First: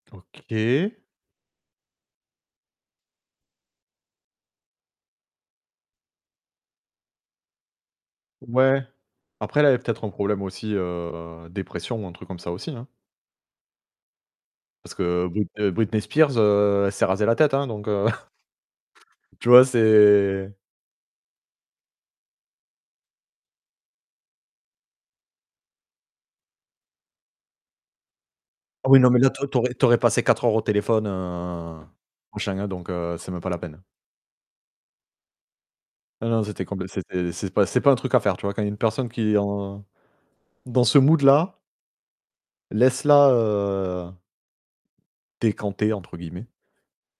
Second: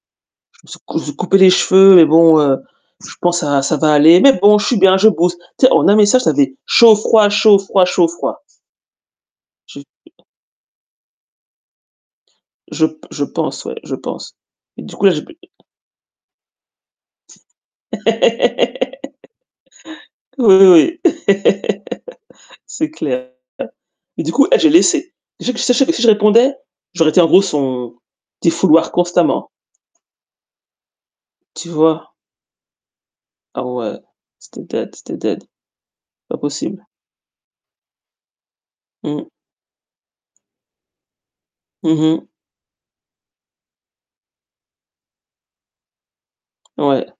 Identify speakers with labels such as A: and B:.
A: Je me suis
B: OK.
A: je me suis coupé les cheveux et bon, heu, je pense ça ça va aller, mais bon, je suis bien, je bosse. Tu sais? En 1 message, ça fait chaud, froid, chaud, froid, chaud, froid.
B: Ouais, après, elle avait
A: Je
B: peut-être un problème aussi, heu, dépression ou un truc comme ça, aussi.
A: Je p je pense, ouais, je pense. Du
B: Parce
A: coup, là, j'ai
B: que Britney Britney Spires, heu, elle s'est rasée la tête, hein, donc heu tu vois? C'est
A: Oui, oui, oui, c'est clair. Mais, du coup, elle, j'ai laissé, si si je rep si je répondais, j'aurais été, en gros, son défouloirs
B: Oui, non, mais là, toi,
A: constamment.
B: tu aurais tu aurais passé 4 heures au téléphone,
A: Tu vois?
B: heu [unintelligible] donc heu, c'est même pas la
A: Ah
B: peine.
A: ouais, c'était dead, c'était dead,
B: Non,
A: pas
B: non, c'était comp
A: possible.
B: c'était c'est pas c'est pas un truc à faire, tu vois? Quand il y a une personne
A: Mmh.
B: qui en dans ce mood là
A: Mmh mh.
B: laisse la, heu «décanter» entre guillemets.
A: Ouais.